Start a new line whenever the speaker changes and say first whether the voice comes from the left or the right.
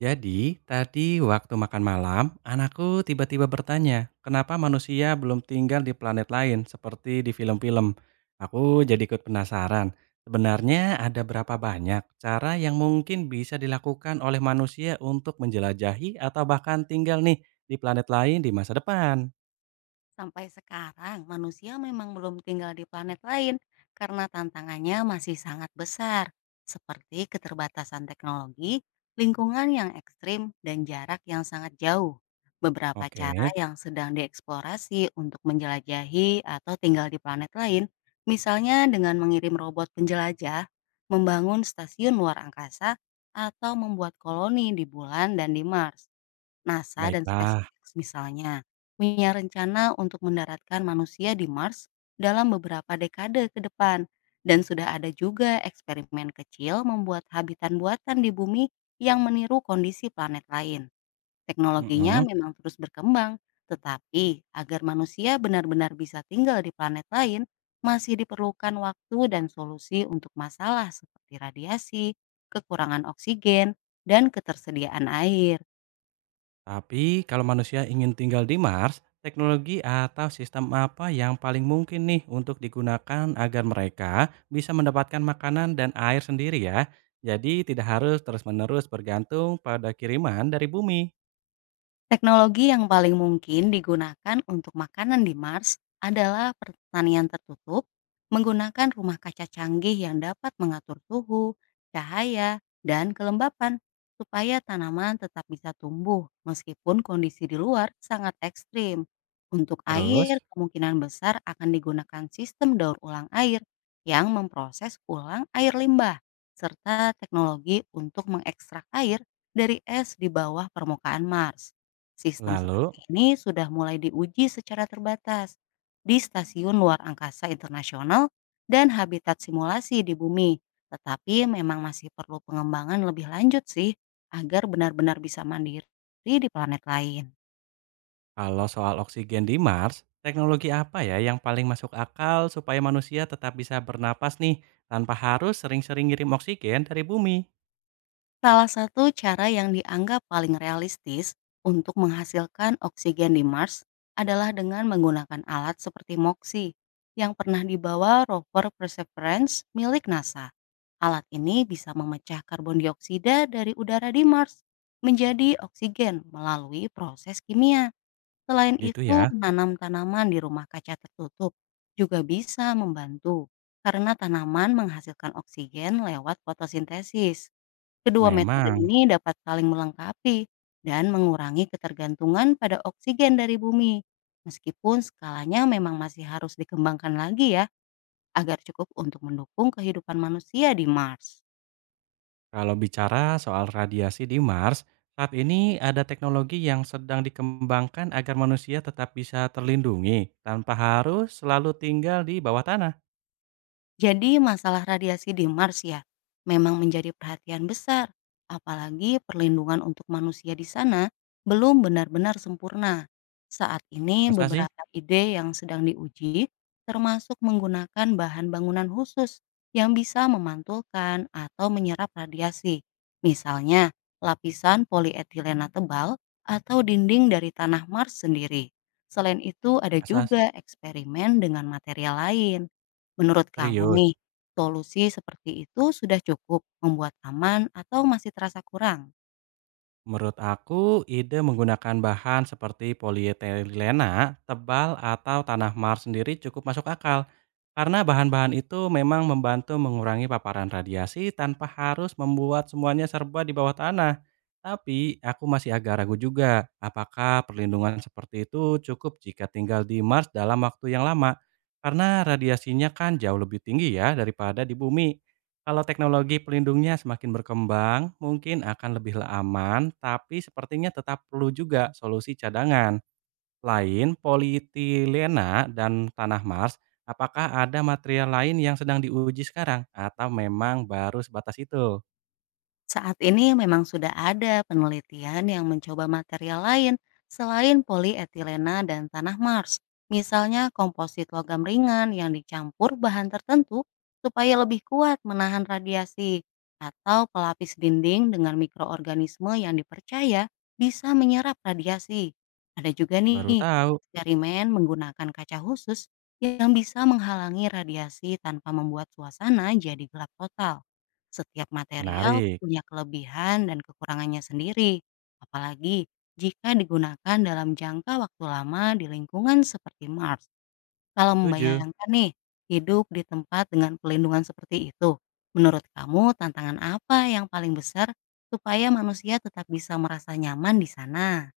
right: Jadi, tadi waktu makan malam, anakku tiba-tiba bertanya, kenapa manusia belum tinggal di planet lain seperti di film-film? Aku jadi ikut penasaran. Sebenarnya ada berapa banyak cara yang mungkin bisa dilakukan oleh manusia untuk menjelajahi atau bahkan tinggal nih di planet lain di masa depan?
left: Sampai sekarang, manusia memang belum tinggal di planet lain karena tantangannya masih sangat besar, seperti keterbatasan teknologi, lingkungan yang ekstrim, dan jarak yang sangat jauh. Beberapa
right: Oke,
left: cara yang sedang dieksplorasi untuk menjelajahi atau tinggal di planet lain, misalnya dengan mengirim robot penjelajah, membangun stasiun luar angkasa, atau membuat koloni di bulan dan di Mars. NASA dan
right: baiklah.
left: SpaceX misalnya, punya rencana untuk mendaratkan manusia di Mars dalam beberapa dekade ke depan. Dan sudah ada juga eksperimen kecil membuat habitat buatan di bumi yang meniru kondisi planet lain. Teknologinya
right: Mm-mm.
left: memang terus berkembang, tetapi agar manusia benar-benar bisa tinggal di planet lain, masih diperlukan waktu dan solusi untuk masalah seperti radiasi, kekurangan oksigen, dan ketersediaan air.
right: Tapi kalau manusia ingin tinggal di Mars, teknologi atau sistem apa yang paling mungkin nih untuk digunakan agar mereka bisa mendapatkan makanan dan air sendiri ya? Jadi tidak harus terus-menerus bergantung pada kiriman dari bumi.
left: Teknologi yang paling mungkin digunakan untuk makanan di Mars adalah pertanian tertutup, menggunakan rumah kaca canggih yang dapat mengatur suhu, cahaya, dan kelembapan supaya tanaman tetap bisa tumbuh meskipun kondisi di luar sangat ekstrim. Untuk
right: Terus,
left: air, kemungkinan besar akan digunakan sistem daur ulang air yang memproses ulang air limbah, serta teknologi untuk mengekstrak air dari es di bawah permukaan Mars. Sistem
right: lalu
left: seperti ini sudah mulai diuji secara terbatas di Stasiun Luar Angkasa Internasional dan habitat simulasi di bumi. Tetapi memang masih perlu pengembangan lebih lanjut sih agar benar-benar bisa mandiri di planet lain.
right: kalau soal oksigen di Mars, teknologi apa ya yang paling masuk akal supaya manusia tetap bisa bernapas nih tanpa harus sering-sering ngirim oksigen dari bumi?
left: Salah satu cara yang dianggap paling realistis untuk menghasilkan oksigen di Mars adalah dengan menggunakan alat seperti MOXIE yang pernah dibawa rover Perseverance milik NASA. Alat ini bisa memecah karbon dioksida dari udara di Mars menjadi oksigen melalui proses kimia. Selain
right: Gitu
left: itu,
right: ya.
left: menanam tanaman di rumah kaca tertutup juga bisa membantu karena tanaman menghasilkan oksigen lewat fotosintesis. Kedua metode
right: Memang.
left: ini dapat saling melengkapi dan mengurangi ketergantungan pada oksigen dari bumi. Meskipun skalanya memang masih harus dikembangkan lagi ya agar cukup untuk mendukung kehidupan manusia di Mars.
right: Kalau bicara soal radiasi di Mars, saat ini ada teknologi yang sedang dikembangkan agar manusia tetap bisa terlindungi tanpa harus selalu tinggal di bawah tanah.
left: Jadi masalah radiasi di Mars ya, memang menjadi perhatian besar. Apalagi perlindungan untuk manusia di sana belum benar-benar sempurna. Saat ini
right: Masa sih?
left: beberapa ide yang sedang diuji, termasuk menggunakan bahan bangunan khusus yang bisa memantulkan atau menyerap radiasi. Misalnya, lapisan polietilena tebal atau dinding dari tanah Mars sendiri. Selain itu, ada
right: Masa sih?
left: juga eksperimen dengan material lain. Menurut kamu
right: Serius?
left: nih, solusi seperti itu sudah cukup membuat aman atau masih terasa kurang?
right: Menurut aku, ide menggunakan bahan seperti polietilena, tebal, atau tanah Mars sendiri cukup masuk akal. Karena bahan-bahan itu memang membantu mengurangi paparan radiasi tanpa harus membuat semuanya serba di bawah tanah. Tapi aku masih agak ragu juga, apakah perlindungan seperti itu cukup jika tinggal di Mars dalam waktu yang lama? Karena radiasinya kan jauh lebih tinggi ya daripada di bumi. Kalau teknologi pelindungnya semakin berkembang, mungkin akan lebih aman, tapi sepertinya tetap perlu juga solusi cadangan. Lain polietilena dan tanah Mars, apakah ada material lain yang sedang diuji sekarang atau memang baru sebatas itu?
left: Saat ini memang sudah ada penelitian yang mencoba material lain selain polietilena dan tanah Mars. Misalnya komposit logam ringan yang dicampur bahan tertentu supaya lebih kuat menahan radiasi atau pelapis dinding dengan mikroorganisme yang dipercaya bisa menyerap radiasi. Ada juga
right: Baru
left: nih
right: tahu.
left: eksperimen menggunakan kaca khusus yang bisa menghalangi radiasi tanpa membuat suasana jadi gelap total. Setiap material
right: Menarik.
left: punya kelebihan dan kekurangannya sendiri, apalagi jika digunakan dalam jangka waktu lama di lingkungan seperti Mars. Kalau
right: Setuju.
left: membayangkan nih, hidup di tempat dengan pelindungan seperti itu, menurut kamu tantangan apa yang paling besar supaya manusia tetap bisa merasa nyaman di sana?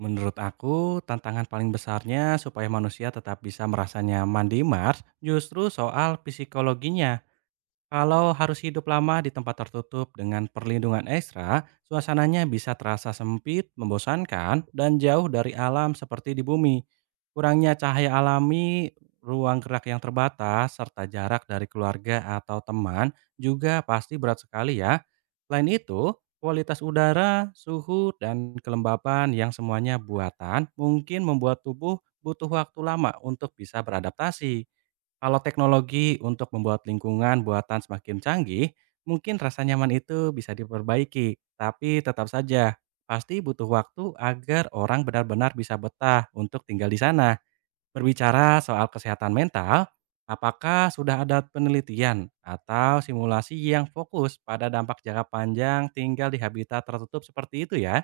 right: Menurut aku, tantangan paling besarnya supaya manusia tetap bisa merasa nyaman di Mars justru soal psikologinya. Kalau harus hidup lama di tempat tertutup dengan perlindungan ekstra, suasananya bisa terasa sempit, membosankan, dan jauh dari alam seperti di bumi. Kurangnya cahaya alami, ruang gerak yang terbatas, serta jarak dari keluarga atau teman juga pasti berat sekali ya. Selain itu, kualitas udara, suhu, dan kelembapan yang semuanya buatan mungkin membuat tubuh butuh waktu lama untuk bisa beradaptasi. Kalau teknologi untuk membuat lingkungan buatan semakin canggih, mungkin rasa nyaman itu bisa diperbaiki. Tapi tetap saja, pasti butuh waktu agar orang benar-benar bisa betah untuk tinggal di sana. Berbicara soal kesehatan mental, apakah sudah ada penelitian atau simulasi yang fokus pada dampak jangka panjang tinggal di habitat tertutup seperti itu ya?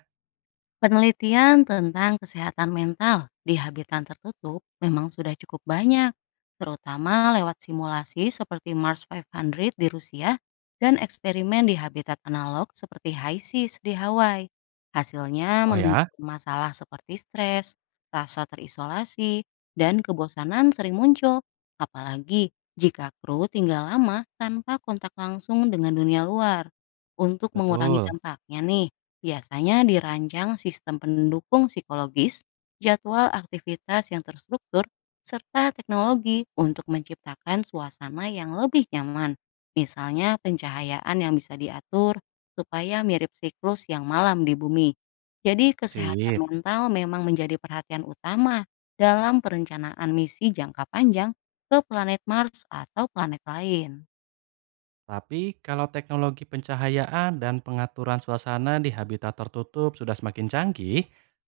left: Penelitian tentang kesehatan mental di habitat tertutup memang sudah cukup banyak, terutama lewat simulasi seperti Mars 500 di Rusia dan eksperimen di habitat analog seperti HISIS di Hawaii. Hasilnya
right: Oh ya,
left: menunjukkan masalah seperti stres, rasa terisolasi, dan kebosanan sering muncul, apalagi jika kru tinggal lama tanpa kontak langsung dengan dunia luar. Untuk mengurangi
right: betul
left: dampaknya nih, biasanya dirancang sistem pendukung psikologis, jadwal aktivitas yang terstruktur, serta teknologi untuk menciptakan suasana yang lebih nyaman. Misalnya pencahayaan yang bisa diatur supaya mirip siklus yang malam di bumi. Jadi
right: sih.
left: kesehatan mental memang menjadi perhatian utama dalam perencanaan misi jangka panjang ke planet Mars atau planet lain.
right: Tapi kalau teknologi pencahayaan dan pengaturan suasana di habitat tertutup sudah semakin canggih,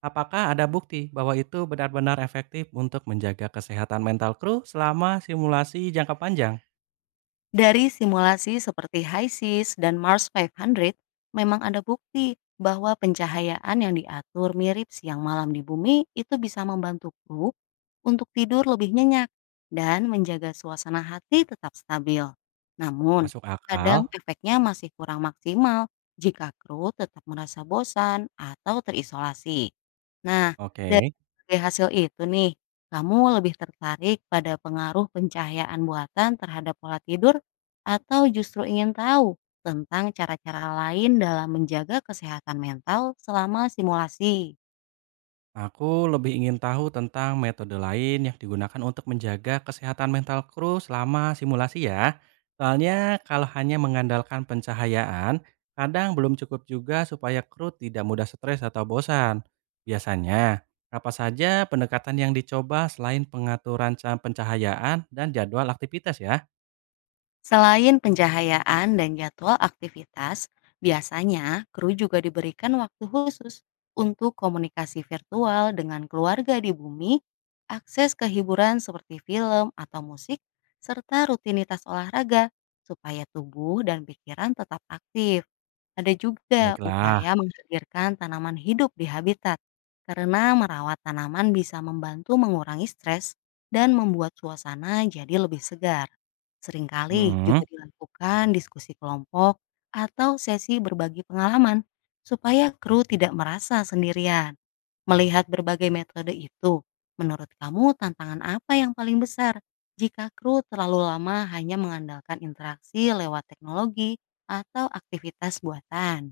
right: apakah ada bukti bahwa itu benar-benar efektif untuk menjaga kesehatan mental kru selama simulasi jangka panjang?
left: Dari simulasi seperti HISIS dan Mars 500, memang ada bukti bahwa pencahayaan yang diatur mirip siang malam di bumi itu bisa membantu kru untuk tidur lebih nyenyak dan menjaga suasana hati tetap stabil. Namun,
right: Masuk akal?
left: kadang efeknya masih kurang maksimal jika kru tetap merasa bosan atau terisolasi. Nah, dari
right: Oke.
left: berbagai hasil itu nih, kamu lebih tertarik pada pengaruh pencahayaan buatan terhadap pola tidur atau justru ingin tahu tentang cara-cara lain dalam menjaga kesehatan mental selama simulasi?
right: Aku lebih ingin tahu tentang metode lain yang digunakan untuk menjaga kesehatan mental kru selama simulasi ya. Soalnya kalau hanya mengandalkan pencahayaan, kadang belum cukup juga supaya kru tidak mudah stres atau bosan. Biasanya, apa saja pendekatan yang dicoba selain pengaturan pencahayaan dan jadwal aktivitas ya?
left: Selain pencahayaan dan jadwal aktivitas, biasanya kru juga diberikan waktu khusus untuk komunikasi virtual dengan keluarga di bumi, akses ke hiburan seperti film atau musik, serta rutinitas olahraga supaya tubuh dan pikiran tetap aktif. Ada juga
right: Baiklah.
left: upaya menghadirkan tanaman hidup di habitat, karena merawat tanaman bisa membantu mengurangi stres dan membuat suasana jadi lebih segar. Seringkali
right: Mm-mm.
left: juga dilakukan diskusi kelompok atau sesi berbagi pengalaman supaya kru tidak merasa sendirian. Melihat berbagai metode itu, menurut kamu tantangan apa yang paling besar jika kru terlalu lama hanya mengandalkan interaksi lewat teknologi atau aktivitas buatan?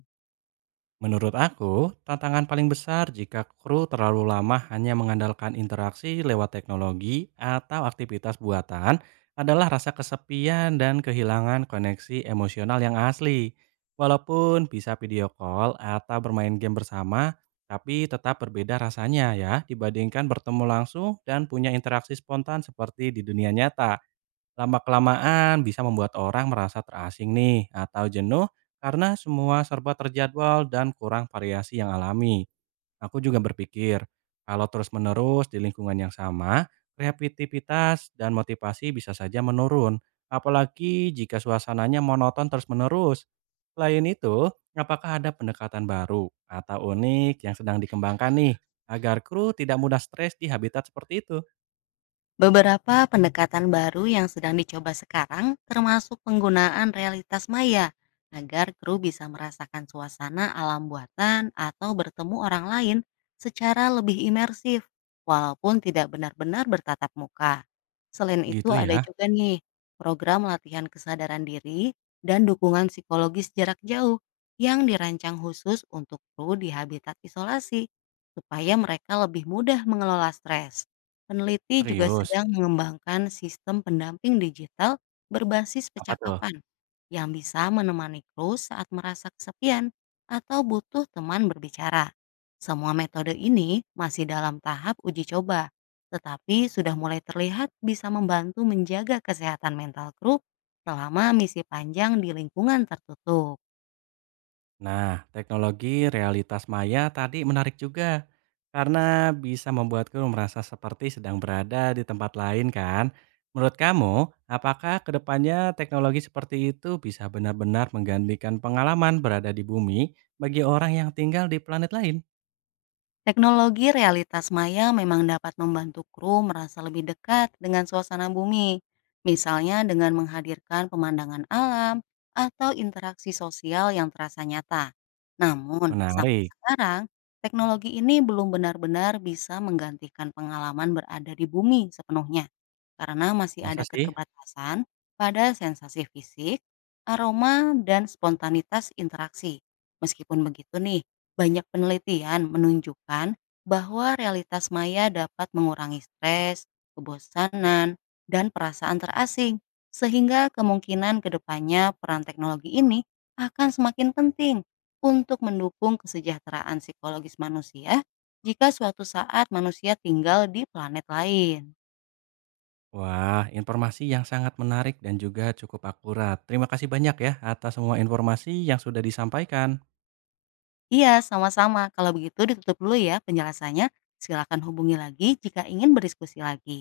right: Menurut aku, tantangan paling besar jika kru terlalu lama hanya mengandalkan interaksi lewat teknologi atau aktivitas buatan adalah rasa kesepian dan kehilangan koneksi emosional yang asli. Walaupun bisa video call atau bermain game bersama, tapi tetap berbeda rasanya ya dibandingkan bertemu langsung dan punya interaksi spontan seperti di dunia nyata. Lama-kelamaan bisa membuat orang merasa terasing nih atau jenuh karena semua serba terjadwal dan kurang variasi yang alami. Aku juga berpikir, kalau terus-menerus di lingkungan yang sama, kreativitas dan motivasi bisa saja menurun, apalagi jika suasananya monoton terus-menerus. Selain itu, apakah ada pendekatan baru atau unik yang sedang dikembangkan nih agar kru tidak mudah stres di habitat seperti itu?
left: Beberapa pendekatan baru yang sedang dicoba sekarang termasuk penggunaan realitas maya agar kru bisa merasakan suasana alam buatan atau bertemu orang lain secara lebih imersif walaupun tidak benar-benar bertatap muka. Selain itu
right: Gitu
left: ada
right: ya,
left: juga nih program latihan kesadaran diri dan dukungan psikologis jarak jauh yang dirancang khusus untuk kru di habitat isolasi supaya mereka lebih mudah mengelola stres. Peneliti juga
right: serius.
left: sedang mengembangkan sistem pendamping digital berbasis
right: Apa tuh?
left: percakapan yang bisa menemani kru saat merasa kesepian atau butuh teman berbicara. Semua metode ini masih dalam tahap uji coba, tetapi sudah mulai terlihat bisa membantu menjaga kesehatan mental kru selama misi panjang di lingkungan tertutup.
right: Nah, teknologi realitas maya tadi menarik juga karena bisa membuatku merasa seperti sedang berada di tempat lain kan. Menurut kamu, apakah kedepannya teknologi seperti itu bisa benar-benar menggantikan pengalaman berada di bumi bagi orang yang tinggal di planet lain?
left: Teknologi realitas maya memang dapat membantu kru merasa lebih dekat dengan suasana bumi, misalnya dengan menghadirkan pemandangan alam atau interaksi sosial yang terasa nyata. Namun, sampai
right: Menarik,
left: sekarang, teknologi ini belum benar-benar bisa menggantikan pengalaman berada di bumi sepenuhnya, karena masih
right: masa
left: ada
right: sih?
left: keterbatasan pada sensasi fisik, aroma, dan spontanitas interaksi. Meskipun begitu nih, banyak penelitian menunjukkan bahwa realitas maya dapat mengurangi stres, kebosanan, dan perasaan terasing, sehingga kemungkinan kedepannya peran teknologi ini akan semakin penting untuk mendukung kesejahteraan psikologis manusia jika suatu saat manusia tinggal di planet lain.
right: Wah, informasi yang sangat menarik dan juga cukup akurat. Terima kasih banyak ya atas semua informasi yang sudah disampaikan.
left: Iya, sama-sama. Kalau begitu ditutup dulu ya penjelasannya. Silakan hubungi lagi jika ingin berdiskusi lagi.